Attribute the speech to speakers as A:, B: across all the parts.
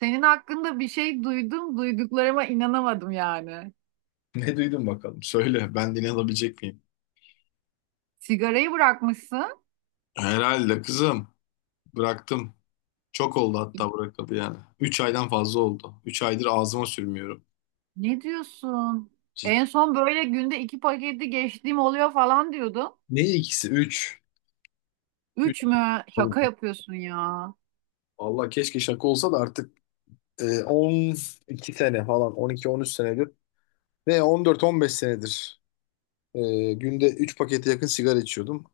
A: Senin hakkında bir şey duydum, duyduklarıma inanamadım yani.
B: Ne duydun bakalım? Söyle, ben dinleyebilecek miyim?
A: Sigarayı bırakmışsın.
B: Herhalde kızım. Bıraktım. Çok oldu hatta bırakalı yani. 3 aydan fazla oldu. 3 aydır ağzıma sürmüyorum.
A: Ne diyorsun?
B: Cid-
A: En son böyle günde iki paketi geçtiğim oluyor falan diyordun.
B: Ne ikisi? Üç. Üç.
A: Üç mü? Şaka yapıyorsun ya.
B: Vallahi keşke şaka olsa da artık on iki sene falan on iki on üç senedir ve on dört on beş senedir günde 3 pakete yakın sigara içiyordum.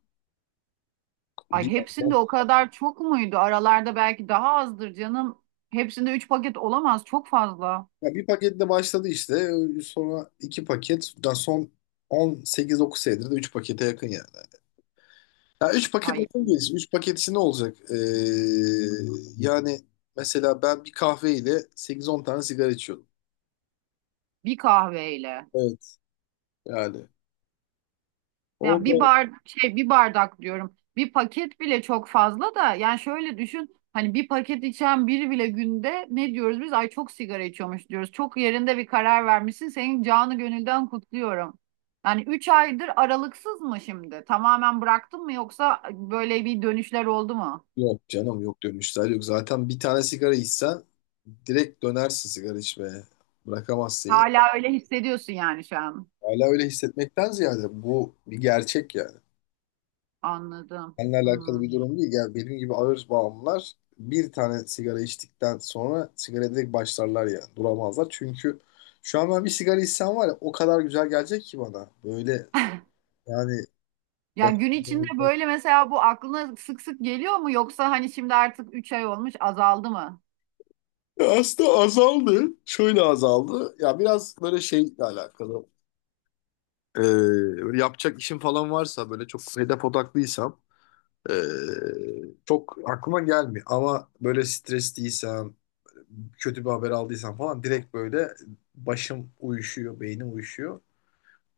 A: Ay
B: Bir,
A: hepsinde o kadar çok muydu? Aralarda belki daha azdır canım. Hepsinde üç paket olamaz. Çok fazla.
B: ya bir paketle başladı işte sonra 2 paket daha son on sekiz dokuz senedir de 3 pakete yakın yani. Ya üç paket
A: Ay
B: nasıl gelsin? Üç paketisi ne olacak? Yani mesela ben bir kahveyle sekiz on tane sigara içiyordum.
A: bir kahveyle.
B: Evet. Yani.
A: Ya bir
B: Olmaz.
A: bar şey bir bardak diyorum. Bir paket bile çok fazla da yani şöyle düşün, hani bir paket içen biri bile günde ne diyoruz biz? Ay çok sigara içiyormuş diyoruz. Çok yerinde bir karar vermişsin. Senin canı gönülden kutluyorum. Yani 3 aydır aralıksız mı şimdi? Tamamen bıraktın mı, yoksa böyle bir dönüşler oldu mu?
B: Yok canım yok dönüşler yok. Zaten bir tane sigara içsen direkt dönersin sigara içmeye. Bırakamazsın ya.
A: Hala öyle hissediyorsun yani şu an.
B: Hala öyle hissetmekten ziyade bu bir gerçek ya.
A: Anladım.
B: Seninle alakalı
A: Hmm.
B: bir durum değil. Yani benim gibi ağır bağımlılar bir tane sigara içtikten sonra sigara direkt başlarlar ya. Duramazlar. Çünkü şu an ben bir sigara içsem var ya o kadar güzel gelecek ki bana. Böyle yani
A: Ya
B: baş-
A: gün içinde böyle mesela bu aklına sık sık geliyor mu, yoksa hani şimdi artık 3 ay olmuş azaldı mı?
B: Ya Aslında azaldı. Şöyle azaldı. Ya biraz böyle şeyle alakalı. Ee, Böyle yapacak işim falan varsa böyle çok hedef odaklıysam ee, çok aklıma gelmiyor. Ama böyle stresliysem kötü bir haber aldıysam falan direkt böyle başım uyuşuyor, beynim uyuşuyor.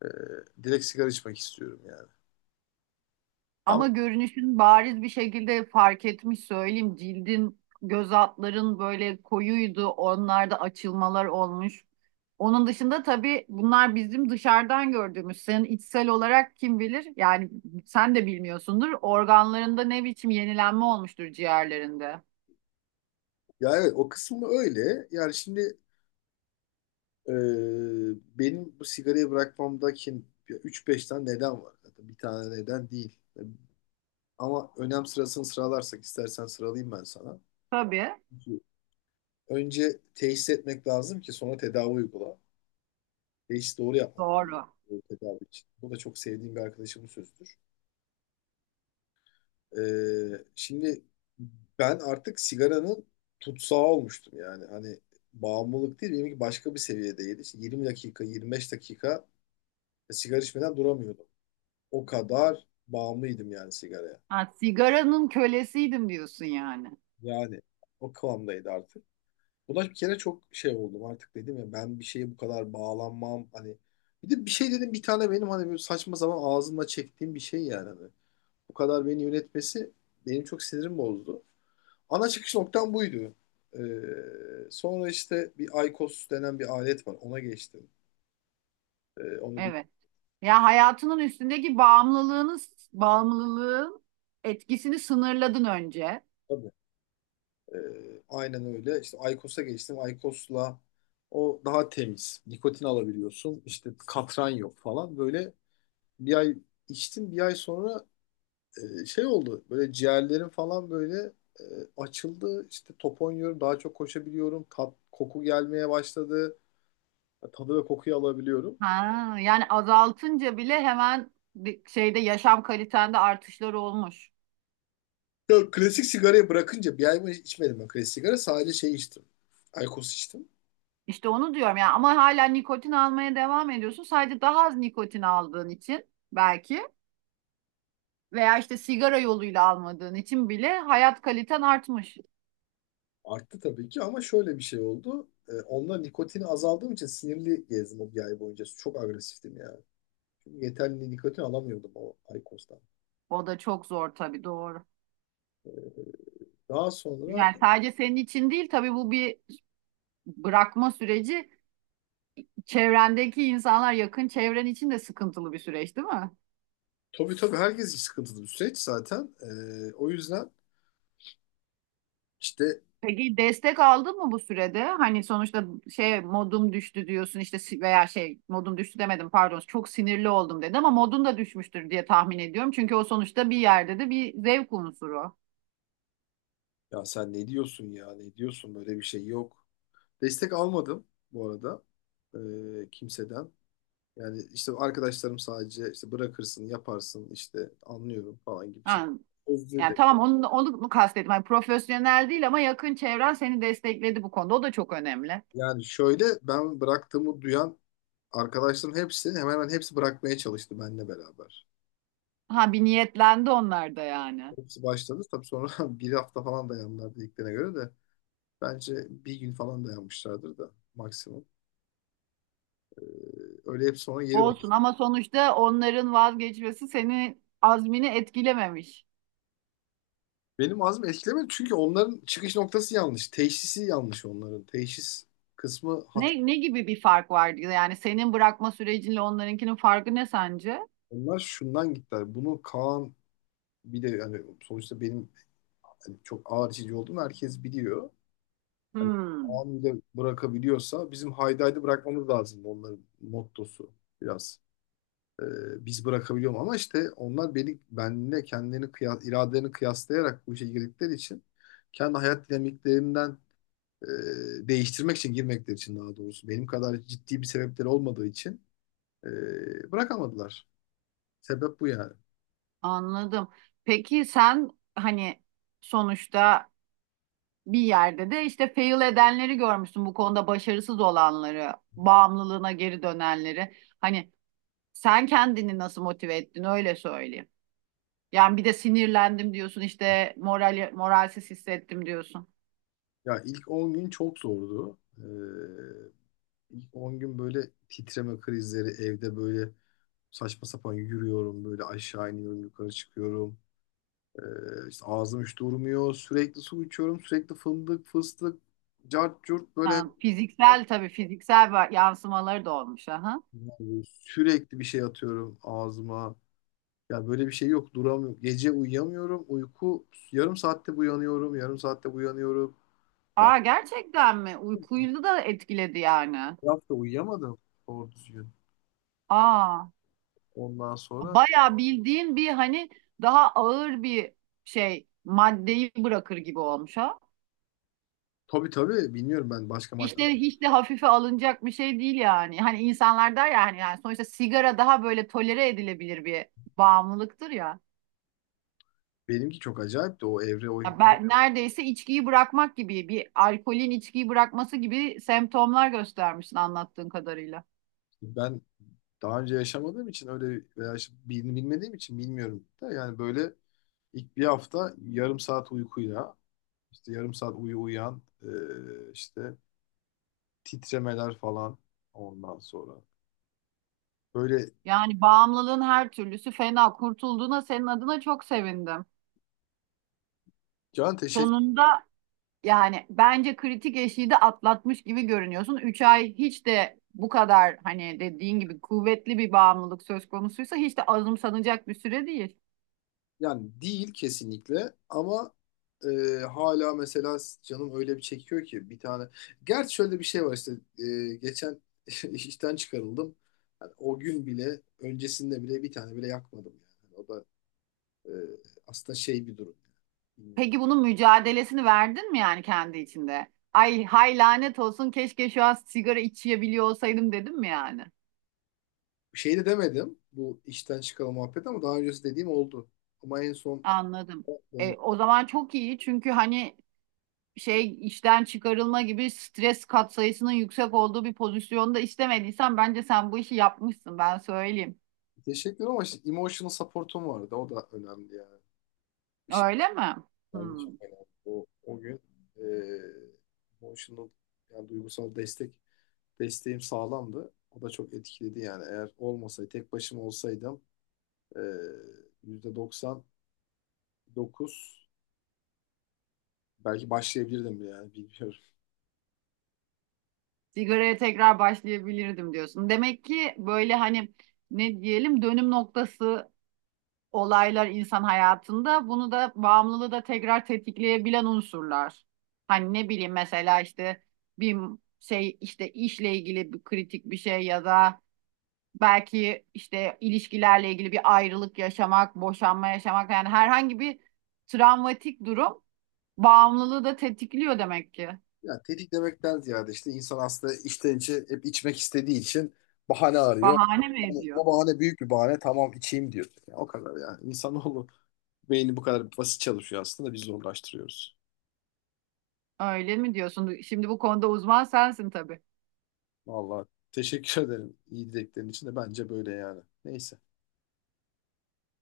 B: Ee, Direkt sigara içmek istiyorum yani. Ama
A: Ama görünüşün bariz bir şekilde fark etmiş, söyleyeyim. Cildin, göz altların böyle koyuydu. Onlarda açılmalar olmuş. Onun dışında tabii bunlar bizim dışarıdan gördüğümüz. Senin içsel olarak kim bilir? Yani sen de bilmiyorsundur. Organlarında ne biçim yenilenme olmuştur, ciğerlerinde.
B: ya evet o kısmı öyle. Yani şimdi e, benim bu sigarayı bırakmamdaki üç beş tane neden var. Zaten bir tane neden değil. Ama önem sırasını sıralarsak istersen sıralayayım ben sana.
A: Tabii.
B: Çünkü önce teşhis etmek lazım ki sonra tedavi uygula. Teşhis doğru yapmak lazım
A: Doğru.
B: tedavi için. Bu da çok sevdiğim bir arkadaşımın sözüdür. Şimdi ben artık sigaranın tutsağı olmuştum yani. Hani bağımlılık değil, benimki başka bir seviyedeydi. İşte 20 dakika, 25 dakika sigara içmeden duramıyordum. O kadar bağımlıydım yani sigaraya.
A: Ha, sigaranın kölesiydim diyorsun yani.
B: Yani o kıvamdaydı artık. Buna bir kere çok şey oldum artık dedim ya ben bir şeye bu kadar bağlanmam hani. Bir de bir şey dedim bir tane benim hani böyle saçma zaman ağzımla çektiğim bir şey yani. Hani. Bu kadar beni yönetmesi benim çok sinirim bozdu. Ana çıkış noktam buydu. Sonra işte bir IQOS denen bir alet var. Ona geçtim. Onu bir
A: Evet. Ya hayatının üstündeki bağımlılığını, bağımlılığın etkisini sınırladın önce.
B: tabii. Aynen öyle. İşte IQOS'a geçtim. IQOS'la o daha temiz. Nikotin alabiliyorsun. İşte katran yok falan. Böyle bir ay içtim. Bir ay sonra şey oldu. Böyle ciğerlerim falan böyle e, açıldı. İşte top oynuyorum. Daha çok koşabiliyorum. Tat, koku gelmeye başladı. Tadı ve kokuyu alabiliyorum.
A: Ha, yani azaltınca bile hemen bir şeyde yaşam kalitende artışlar olmuş.
B: Yok klasik sigarayı bırakınca bir ay mı içmedim ben klasik sigara. Sadece şey içtim. Aykos içtim.
A: İşte onu diyorum yani, ama hala nikotin almaya devam ediyorsun. Sadece daha az nikotin aldığın için belki, veya işte sigara yoluyla almadığın için bile hayat kaliten artmış.
B: Arttı tabii ki ama şöyle bir şey oldu. Onunla nikotini azaldığım için sinirli gezdim o bir ay boyunca. Çok agresiftim yani. Çünkü yeterli nikotin alamıyordum o Aykos'tan.
A: O da çok zor tabii, doğru.
B: Daha sonra
A: Yani sadece senin için değil tabii, bu bir bırakma süreci, çevrendeki insanlar, yakın çevren için de sıkıntılı bir süreç değil mi?
B: tabii tabii herkes için sıkıntılı bir süreç zaten. O yüzden işte
A: Peki destek aldın mı bu sürede? Hani sonuçta şey, modum düştü diyorsun işte, veya şey modum düştü demedim, pardon, çok sinirli oldum dedim, ama modun da düşmüştür diye tahmin ediyorum. Çünkü o sonuçta bir yerde de bir zevk unsuru.
B: ya sen ne diyorsun ya ne diyorsun böyle bir şey yok. Destek almadım bu arada, kimseden. Yani işte arkadaşlarım sadece işte bırakırsın, yaparsın, işte anlıyorum falan gibi şey.
A: Ha,
B: Özür
A: yani
B: dilerim.
A: tamam onu mu kastettim. Hani profesyonel değil, ama yakın çevren seni destekledi bu konuda. O da çok önemli.
B: Yani şöyle ben bıraktığımı duyan arkadaşların hepsi hemen hemen hepsi bırakmaya çalıştı benimle beraber.
A: Ha, bir niyetlendi onlar da yani.
B: Hepsi başladı. Tabii sonra bir hafta falan dayandılar dediklerine göre de bence bir gün falan dayanmışlardır da maksimum. Ee, Öyle hep sonra geri bak.
A: Olsun, ama sonuçta onların vazgeçmesi seni azmini etkilememiş.
B: Benim ağzım etkilemedi çünkü onların çıkış noktası yanlış. Teşhisi yanlış onların. Teşhis kısmı
A: Ne,
B: hata.
A: ne gibi bir fark vardı? Yani senin bırakma sürecinle onlarınkinin farkı ne sence?
B: Onlar şundan gittiler. Bunu Kaan bir de hani sonuçta benim hani çok ağır içici olduğumu herkes biliyor. Hani
A: Hmm,
B: anında bırakabiliyorsa bizim haydaydı bırakmamız lazım onların mottosu biraz. Biz bırakabiliyorum ama işte onlar beni benimle kendilerini kıyas, iradelerini kıyaslayarak bu işe girdikleri için kendi hayat dinamiklerimden değiştirmek için girmekleri için daha doğrusu benim kadar ciddi bir sebepleri olmadığı için bırakamadılar. Sebep bu yani.
A: anladım. Peki sen hani sonuçta bir yerde de işte fail edenleri görmüşsün bu konuda, başarısız olanları, bağımlılığına geri dönenleri. Hani sen kendini nasıl motive ettin, öyle söyleyeyim. Yani bir de sinirlendim diyorsun işte, moralsiz hissettim diyorsun.
B: Ya ilk 10 gün çok zordu. 10 gün böyle titreme krizleri evde böyle saçma sapan yürüyorum böyle aşağı iniyorum yukarı çıkıyorum. İşte ağzım hiç durmuyor sürekli su içiyorum sürekli fındık fıstık cart curt böyle
A: Yani fiziksel, tabii fiziksel yansımaları da olmuş. Aha.
B: yani sürekli bir şey atıyorum ağzıma. Ya böyle bir şey yok duramıyorum. Gece uyuyamıyorum uyku yarım saatte uyanıyorum yarım saatte uyanıyorum. Ya,
A: Aa, gerçekten mi? Uykuyu da etkiledi yani.
B: bir hafta uyuyamadım doğru düzgün.
A: Aa,
B: Ondan sonra
A: bayağı bildiğin bir hani daha ağır bir şey, maddeyi bırakır gibi olmuş ha.
B: tabii tabii bilmiyorum ben başka madde
A: İşte hiç de hafife alınacak bir şey değil yani. Hani insanlar der ya hani, yani sonuçta sigara daha böyle tolere edilebilir bir bağımlılıktır ya.
B: benimki çok acayipti o evre o
A: Ya ben neredeyse içkiyi bırakmak gibi, bir alkolün içkiyi bırakması gibi semptomlar göstermişsin anlattığın kadarıyla.
B: ben daha önce yaşamadığım için öyle veya işte bilmediğim için bilmiyorum da yani böyle ilk bir hafta yarım saat uykuyla işte yarım saat uyu uyan, işte titremeler falan ondan sonra böyle
A: Yani bağımlılığın her türlüsü fena. Kurtulduğuna senin adına çok sevindim.
B: can teşekkür
A: Sonunda, yani bence kritik eşiği de atlatmış gibi görünüyorsun. 3 ay hiç de bu kadar, hani dediğin gibi kuvvetli bir bağımlılık söz konusuysa, hiç de azımsanacak bir süre değil.
B: yani değil kesinlikle ama e, hala mesela canım öyle bir çekiyor ki bir tane gerçi şöyle bir şey var işte geçen işten çıkarıldım. Yani o gün bile öncesinde bile bir tane bile yakmadım yani o da Ee, aslında şey bir durum. Bilmiyorum.
A: Peki bunun mücadelesini verdin mi yani kendi içinde? Ay hay, lanet olsun, keşke şu an sigara içebiliyor olsaydım dedim mi yani?
B: Bir şey de demedim. Bu işten çıkalım muhabbet ama daha öncesi dediğim oldu. Ama en son
A: Anladım. E,
B: yani
A: o zaman çok iyi, çünkü hani şey, işten çıkarılma gibi stres katsayısının yüksek olduğu bir pozisyonda istemediysen, bence sen bu işi yapmışsın, ben söyleyeyim.
B: teşekkür ederim, ama işte emotional support'um vardı. O da önemli yani. Bir şey
A: Öyle mi?
B: bence
A: Hmm.
B: çok önemli. O, o gün e, emotional yani duygusal destek desteğim sağlamdı. O da çok etkiledi yani. Eğer olmasaydı tek başıma olsaydım e, %99 belki başlayabilirdim yani bilmiyorum.
A: Sigaraya tekrar başlayabilirdim diyorsun. Demek ki böyle hani, ne diyelim, dönüm noktası olaylar insan hayatında, bunu da, bağımlılığı da tekrar tetikleyebilen unsurlar. Hani ne bileyim, mesela işte bir şey, işte işle ilgili bir kritik bir şey, ya da belki işte ilişkilerle ilgili bir ayrılık yaşamak, boşanma yaşamak, yani herhangi bir travmatik durum bağımlılığı da tetikliyor demek ki.
B: Ya tetiklemekten ziyade işte insan aslında içten içe hep içmek istediği için bahane arıyor.
A: Bahane mi
B: Ama bu
A: ediyor?
B: bahane büyük bir bahane tamam içeyim diyor. Ya o kadar yani. İnsanoğlu beyni bu kadar basit çalışıyor aslında biz zorlaştırıyoruz.
A: Öyle mi diyorsun? Şimdi bu konuda uzman sensin tabii.
B: Vallahi teşekkür ederim iyi dileklerin için de bence böyle yani. Neyse.